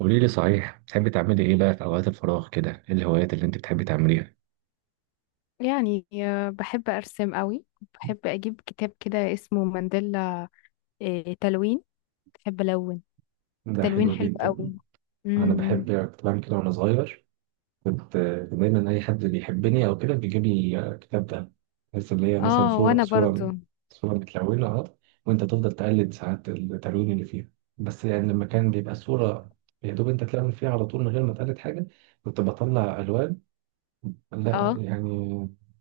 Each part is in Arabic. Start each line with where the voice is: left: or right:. right: قولي لي، صحيح بتحبي تعملي ايه بقى في اوقات الفراغ كده؟ ايه الهوايات اللي انت بتحبي تعمليها؟
left: بحب أرسم قوي. بحب أجيب كتاب كده اسمه مانديلا. تلوين، بحب ألون.
right: ده
left: تلوين
right: حلو
left: حلو
right: جدا.
left: قوي.
right: انا
left: امم
right: بحب، كنت بعمل كده وانا صغير. كنت، كان دايما اي حد بيحبني او كده بيجيب لي كتاب ده. بس اللي هي مثلا
left: اه
right: صوره،
left: وانا برضو
right: صوره متلونه اهو، وانت تفضل تقلد ساعات التلوين اللي فيها. بس يعني لما كان بيبقى الصوره، يا دوب انت تلون فيها على طول من غير ما تقلد حاجه. كنت بطلع الوان لا
left: اه.
right: يعني،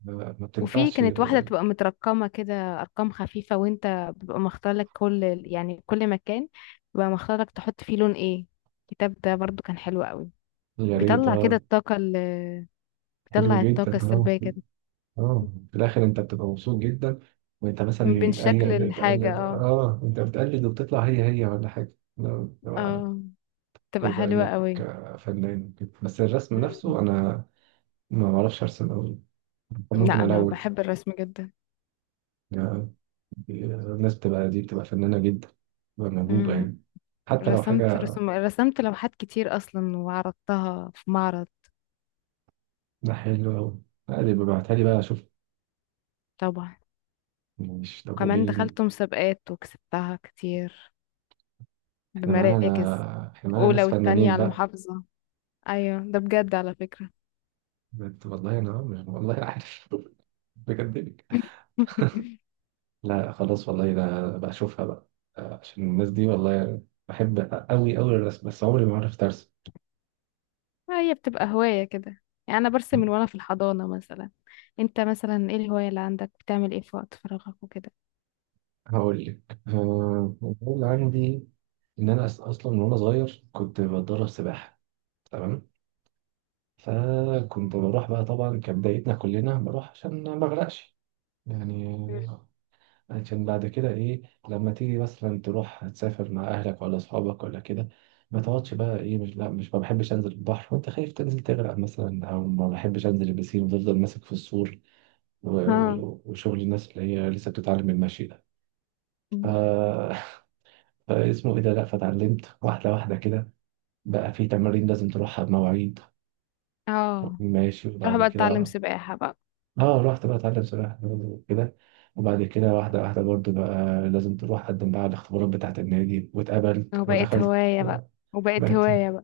right: ما
left: وفي
right: بتنفعش.
left: كانت واحدة تبقى مترقمة كده، أرقام خفيفة، وانت بيبقى مختار لك كل مكان، بيبقى مختار لك تحط فيه لون ايه. الكتاب ده برضو كان حلو قوي.
right: يا ريت
left: بيطلع كده
right: اه.
left: الطاقة ال-
right: حلو
left: بيطلع الطاقة
right: جدا اه.
left: السلبية كده.
right: اه، في الاخر انت بتبقى مبسوط جدا. وانت مثلا
left: من شكل
right: بتقلد
left: الحاجة
right: بتقلد
left: اه.
right: اه، انت بتقلد وبتطلع هي هي ولا حاجه؟ لو انا
left: اه
right: كده
left: تبقى
right: بقى
left: حلوة
right: انك
left: قوي.
right: فنان كده. بس الرسم نفسه انا ما بعرفش ارسم قوي. ممكن
left: لا انا
right: الون
left: بحب الرسم جدا.
right: يعني. الناس بتبقى دي فنانه جدا، بتبقى موهوبه
left: امم
right: يعني. حتى لو
left: رسمت
right: حاجه
left: رسمت لوحات كتير اصلا وعرضتها في معرض.
right: حلوه قوي. لا اللي ببعتها لي بقى اشوف.
left: طبعا.
right: مش طب
left: وكمان
right: قولي لي،
left: دخلت مسابقات وكسبتها كتير،
right: احنا معانا،
left: بمراكز
right: احنا معانا
left: اولى
right: ناس
left: والتانية
right: فنانين
left: على
right: بقى.
left: المحافظة. ايوه ده بجد على فكرة.
right: قلت والله انا مش والله عارف. بكدبك. لا خلاص والله، ده بقى اشوفها بقى. عشان الناس دي والله بحب قوي قوي الرسم، بس عمري ما عرفت ارسم.
left: هي بتبقى هواية كده، يعني انا برسم من وانا في الحضانة مثلا. انت مثلا ايه الهواية اللي عندك؟ بتعمل ايه في وقت فراغك وكده؟
right: هقول لك، المفروض عندي ان انا اصلا من وانا صغير كنت بتدرب سباحه. تمام. فكنت بروح بقى، طبعا كبدايتنا كلنا بروح عشان ما اغرقش يعني.
left: مم.
right: عشان بعد كده ايه، لما تيجي مثلا تروح تسافر مع اهلك ولا اصحابك ولا كده، ما تقعدش بقى ايه، مش لا، مش ما بحبش انزل البحر وانت خايف تنزل تغرق مثلا، او ما بحبش انزل البسين وتفضل ماسك في السور،
left: اه.
right: وشغل الناس اللي هي لسه بتتعلم المشي ده. ف...
left: مم.
right: فاسمه ايه ده، لا، فتعلمت واحده واحده كده. بقى في تمارين لازم تروحها بمواعيد،
left: اه.
right: ماشي،
left: تروح
right: وبعد
left: بقى تتعلم
right: كده
left: سباحة بقى.
right: اه رحت بقى اتعلم سباحة برضه وكده. وبعد كده واحدة واحدة برضه بقى لازم تروح قدم بقى على الاختبارات بتاعة النادي، واتقبلت
left: وبقت
right: ودخلت.
left: هواية بقى، وبقت
right: بقت
left: هواية بقى.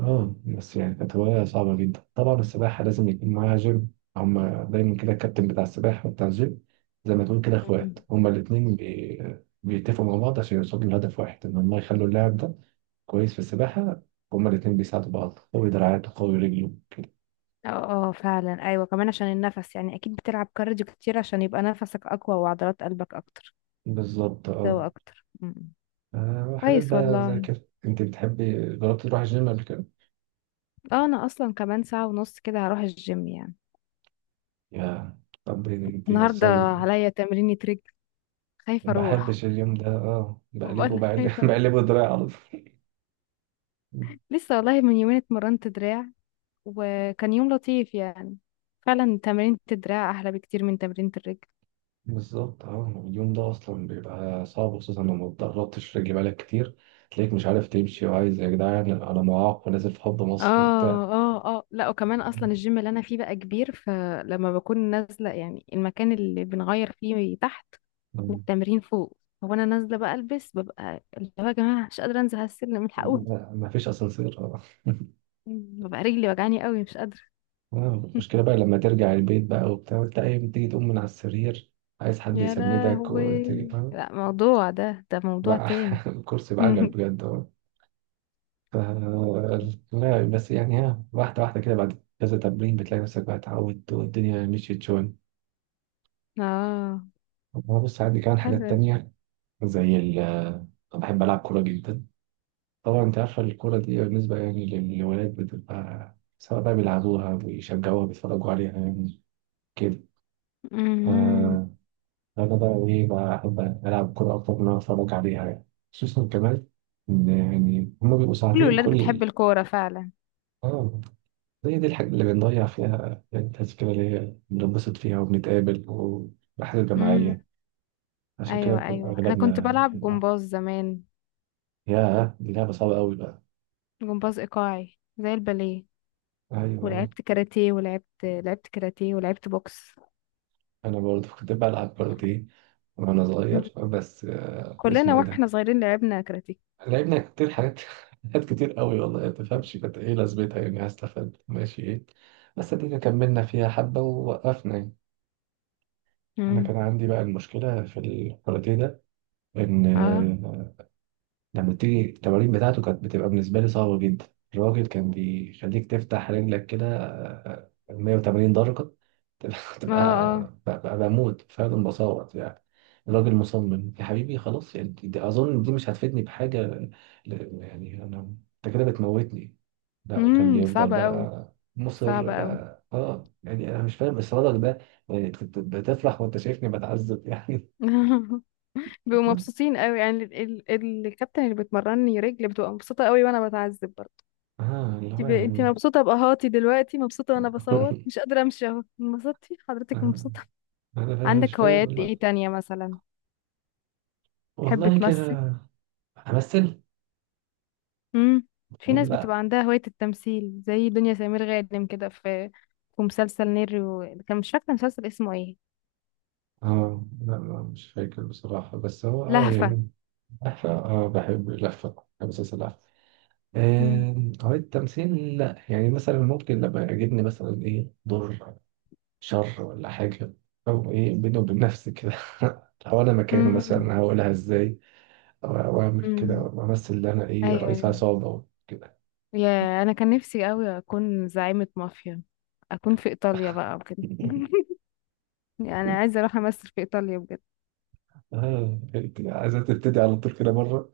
right: اه. بس يعني كانت هواية صعبة جدا طبعا. السباحة لازم يكون معاها جيم، هما دايما كده الكابتن بتاع السباحة وبتاع الجيم، زي ما تقول كده اخوات
left: مم.
right: هما الاتنين، بيتفقوا مع بعض عشان يوصلوا لهدف واحد، ان هما يخلوا اللاعب ده كويس في السباحة. هما الاتنين بيساعدوا بعض، قوي دراعاته، قوي رجله كده.
left: اه. اه فعلا، ايوه كمان عشان النفس، يعني اكيد بتلعب كارديو كتير عشان يبقى نفسك اقوى وعضلات قلبك اكتر
right: بالظبط اه.
left: قوي اكتر م- م.
right: وحاجات
left: كويس
right: بقى زي
left: والله.
right: كده، انت بتحبي جربتي تروحي الجيم قبل كده؟
left: اه انا اصلا كمان ساعة ونص كده هروح الجيم يعني.
right: يا طب انت
left: النهاردة
right: اصلا
left: عليا تمرينة رجل، خايفة اروح.
right: بحبش اليوم ده اه،
left: بقول
right: بقلبه
left: لك
right: بقلب
left: خايفة اروح.
right: بقلبه دراعي على طول.
left: لسه والله من يومين اتمرنت دراع، وكان يوم لطيف يعني. فعلا تمرينة الدراع احلى بكتير من تمرينة الرجل.
right: بالظبط اه، اليوم ده اصلا بيبقى صعب خصوصا لما اتدربتش رجلي بقالك كتير، تلاقيك مش عارف تمشي، وعايز يا جدعان انا معاق ونازل في حب مصر
left: اه
right: وبتاع.
left: اه اه. لا وكمان اصلا الجيم اللي انا فيه بقى كبير، فلما بكون نازله، يعني المكان اللي بنغير فيه تحت
right: مم.
left: والتمرين فوق. هو انا نازله بقى البس، ببقى اللي هو يا جماعه مش قادره انزل على السلم، الحقوني.
right: لا، مفيش اسانسير اه.
left: ببقى رجلي وجعاني قوي، مش قادره.
right: المشكله بقى لما ترجع البيت بقى وبتاع، وتلاقي تيجي تقوم من على السرير، عايز حد
left: يا
right: يسندك،
left: لهوي.
right: وتيجي
left: لا موضوع ده ده موضوع
right: بقى
left: تاني.
right: الكرسي بعجل بجد اه. ف- لا بس يعني، ها، واحدة واحدة كده بعد كذا تمرين بتلاقي نفسك بقى اتعودت والدنيا مشيت شوية.
left: اه.
right: أما بص، عندي كمان حاجات
left: حلو.
right: تانية زي ال، أنا بحب ألعب كورة جدا. طبعا أنت عارفة الكورة دي بالنسبة يعني للولاد بتبقى، سواء بقى بيلعبوها بيشجعوها بيتفرجوا عليها يعني، كده.
left: مهم.
right: ف- أنا بقى إيه بقى، أحب ألعب كورة أكتر من إن أنا أتفرج عليها يعني. خصوصا كمان إن يعني هما بيبقوا
left: كل
right: ساعتين
left: الولاد بتحب
right: كل
left: الكوره فعلا.
right: اه. هي دي الحاجة اللي بنضيع فيها يعني، التذكرة اللي هي بننبسط فيها وبنتقابل والرحلات
left: مم.
right: الجماعية. عشان كده،
left: ايوه ايوه، انا كنت
right: أغلبنا
left: بلعب
right: بنحبها.
left: جمباز زمان،
right: ياه دي لعبة صعبة أوي بقى.
left: جمباز ايقاعي زي الباليه.
right: أيوة،
left: ولعبت كاراتيه ولعبت لعبت كاراتيه ولعبت بوكس.
right: أنا برضه كنت بلعب برضه دي وأنا
left: مم.
right: صغير، بس
left: كلنا
right: اسمه إيه ده؟
left: واحنا صغيرين لعبنا كاراتيه.
right: لعبنا كتير حاجات حاجات كتير أوي والله، ما تفهمش كانت إيه لازمتها يعني، هستفاد ماشي إيه. بس دي كملنا فيها حبة ووقفنا يعني. أنا
left: امم
right: كان عندي بقى المشكلة في الكاراتيه ده، إن
left: اه
right: آه، لما تيجي التمارين بتاعته كانت بتبقى بالنسبة لي صعبة جدا. الراجل كان بيخليك تفتح رجلك كده 180 درجة
left: اه
right: تبقى.
left: اه.
right: ببقى بموت فعلا بصوت يعني. الراجل مصمم، يا حبيبي خلاص يعني، دي أظن دي مش هتفيدني بحاجة. يعني أنا، أنت كده بتموتني. لا كان بيفضل
left: صعبة قوي،
right: بقى مصر
left: صعبة قوي.
right: بقى اه، يعني أنا مش فاهم إصرارك ده. يعني أنت بتفرح وأنت شايفني بتعذب يعني.
left: بيبقوا مبسوطين قوي، يعني الكابتن اللي بتمرني رجل بتبقى مبسوطة قوي وانا بتعذب برضه.
right: اه اللي هو
left: انت
right: يعني.
left: مبسوطة بقهاتي دلوقتي، مبسوطة، وانا بصوت مش قادرة امشي. اهو انبسطتي حضرتك،
right: آه.
left: مبسوطة.
right: انا مش
left: عندك
right: فاهم
left: هوايات
right: والله.
left: ايه تانية مثلا؟ تحب
right: والله
left: تمثل؟
right: كده. همثل.
left: امم في ناس
right: لا.
left: بتبقى عندها هواية التمثيل زي دنيا سمير غانم كده. في في مسلسل نيرو، كان مش فاكرة مسلسل اسمه ايه.
right: اه لا لا، مش فاكر بصراحة، بس هو اه
left: لهفة.
right: يعني لفة، اه، بحب اللفة، بحب أساس اللفة.
left: مم.
right: آه، هو التمثيل لا يعني، مثلا ممكن لما يعجبني مثلا ايه، دور شر ولا حاجة، أو ايه، بيني وبين نفسي كده لو أنا مكانه
left: امم
right: مثلا هقولها ازاي، أو أو أعمل كده
left: امم
right: وأمثل إن أنا ايه،
left: ايوه
right: رئيس
left: أيوة.
right: عصابة كده.
left: يا انا كان نفسي قوي اكون زعيمة مافيا، اكون في ايطاليا بقى وكده. يعني عايزة اروح امثل في ايطاليا بجد.
right: اه، عايزة تبتدي على طول كده مرة.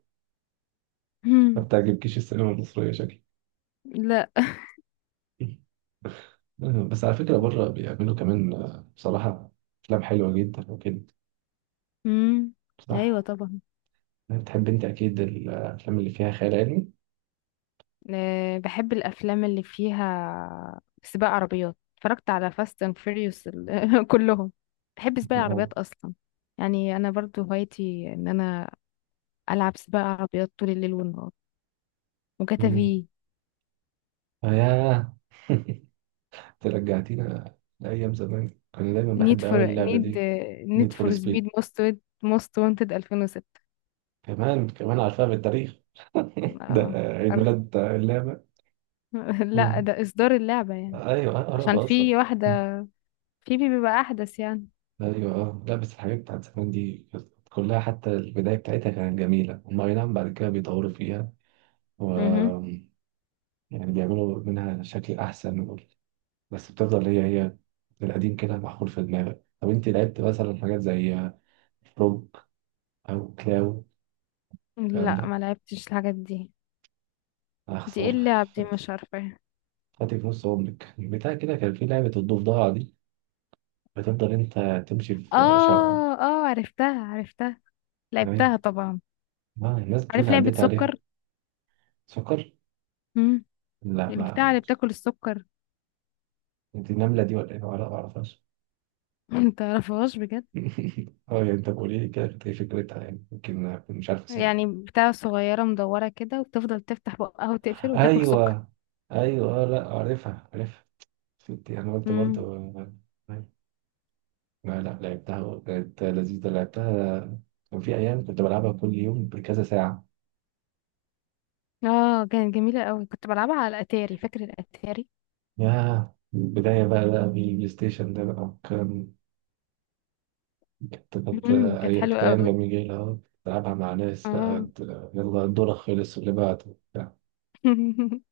right: ما
left: مم.
right: بتعجبكيش السينما المصرية شكلي.
left: لا.
right: بس على فكرة بره بيعملوا كمان بصراحة أفلام حلوة جدا وكده.
left: امم ايوه
right: صح.
left: طبعا.
right: يعني بتحب أنت أكيد الأفلام اللي فيها خيال علمي.
left: بحب الافلام اللي فيها سباق عربيات، اتفرجت على فاست اند فيريوس كلهم. بحب سباق
right: آه.
left: العربيات اصلا. يعني انا برضو هوايتي ان انا العب سباق عربيات طول الليل والنهار. وجاتا
right: مم.
left: في.
right: ياه. أنت رجعتينا لأيام زمان، كان دايما
left: نيد
right: بحب أوي
left: فور
right: اللعبة
left: نيد
right: دي. نيد
left: نيد
right: فور
left: فور
right: سبيد،
left: سبيد موست وانتد 2006.
right: كمان كمان عارفها بالتاريخ. ده
left: اه
right: عيد
left: عارف.
right: ميلاد اللعبة.
left: لا
right: مم.
left: ده اصدار اللعبة يعني.
right: أيوه أنا بعرف
left: عشان
right: أصلا.
left: في واحدة في بي بيبقى احدث يعني.
right: ايوه اه، لا بس الحاجات بتاعت زمان دي كانت كلها حتى البدايه بتاعتها كانت جميله، هم اي نعم بعد كده بيطوروا فيها و،
left: مهم.
right: يعني بيعملوا منها شكل احسن بس بتفضل هي هي، القديم كده محفور في دماغك. طب انت لعبت مثلا حاجات زي روك او كلاو الكلام
left: لا
right: ده؟
left: ما لعبتش الحاجات دي.
right: يا
left: دي ايه
right: خساره.
left: اللعب دي؟
right: فات-
left: مش عارفة.
right: فاتك نص عمرك. بتاع كده كان في لعبه الضفدعه دي، بتفضل انت تمشي في شقه.
left: اه اه، عرفتها، لعبتها
right: تمام،
left: طبعا.
right: ما الناس بتقول
left: عارف لعبة
right: عديت عليها.
left: سكر؟
right: سكر؟
left: امم
right: لا
left: البتاع
right: ما،
left: اللي بتاكل السكر.
right: انت النمله دي ولا ايه؟ ما اعرفهاش.
left: متعرفهاش بجد.
right: اه يعني انت قولي لي كده كانت ايه فكرتها، يعني يمكن أكون مش عارف اسمها.
left: يعني بتاع صغيرة مدورة كده وبتفضل تفتح بقها وتقفل وتاكل سكر.
right: ايوه، ايوه لا عارفها عارفها، فهمت. انا قلت
left: امم
right: برضه لا لا، لعبتها وكانت لذيذة، لعبتها. كان في أيام كنت بلعبها كل يوم بكذا ساعة.
left: اه كانت جميلة قوي، كنت بلعبها على الاتاري. فاكر الاتاري؟
right: ياه البداية بقى، ده بالبلاي ستيشن ده بقى كان، كانت كانت
left: كانت
right: كانت
left: حلوة
right: أيام
left: قوي.
right: جميلة أهو. بلعبها مع ناس بقى
left: اه.
right: يلا دورك خلص واللي بعده بتاع.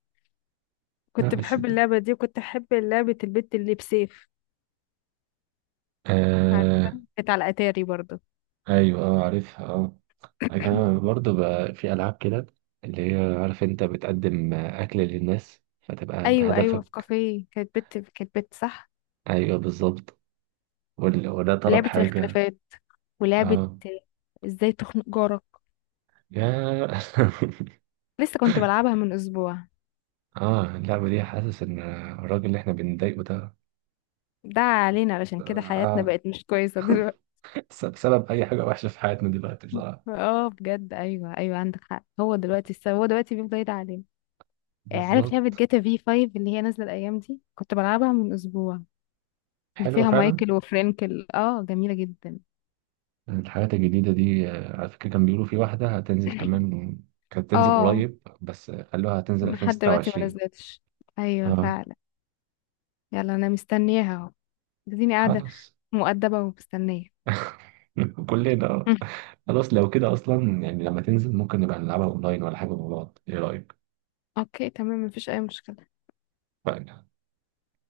right: لا
left: كنت
right: بس،
left: بحب اللعبة دي، وكنت أحب لعبة البت اللي بسيف. عارفة؟
right: آه.
left: كانت على الاتاري برضو.
right: أيوه أه عارفها أه. أنا كمان برضه بقى في ألعاب كده، اللي هي عارف أنت بتقدم أكل للناس فتبقى أنت
left: ايوه ايوه، في
right: هدفك.
left: كافيه، كانت بت صح.
right: أيوه بالظبط، وده طلب
left: ولعبة
right: حاجة.
left: الاختلافات، ولعبة
right: أه.
left: ازاي تخنق جارك.
right: يا.
left: لسه كنت بلعبها من اسبوع.
right: أه اللعبة دي، حاسس إن الراجل اللي إحنا بنضايقه ده،
left: ده علينا، علشان كده حياتنا
right: أه،
left: بقت مش كويسة دلوقتي.
right: سبب أي حاجة وحشة في حياتنا دلوقتي بصراحة.
left: اه بجد، ايوه ايوه عندك حق. هو دلوقتي بيفضل يدعي علينا. عارف لعبة
right: بالظبط.
left: جاتا في 5 اللي هي نازلة الايام دي؟ كنت بلعبها من اسبوع. اللي
right: حلوة
left: فيها
right: فعلا.
left: مايكل وفرانكل، اه جميلة جدا.
right: الحاجات الجديدة دي على فكرة كان بيقولوا في واحدة هتنزل كمان، كانت تنزل
left: اه
right: قريب بس خلوها هتنزل
left: لحد دلوقتي ما
right: 2026.
left: نزلتش. ايوه
right: أه.
left: فعلا. يلا انا مستنياها اهو، اديني قاعدة
right: خلاص.
left: مؤدبة ومستنية.
right: كلنا آه. خلاص لو كده اصلا يعني لما تنزل ممكن نبقى نلعبها اونلاين ولا حاجه مع بعض، ايه رايك؟
left: اوكي تمام، مفيش اي مشكلة.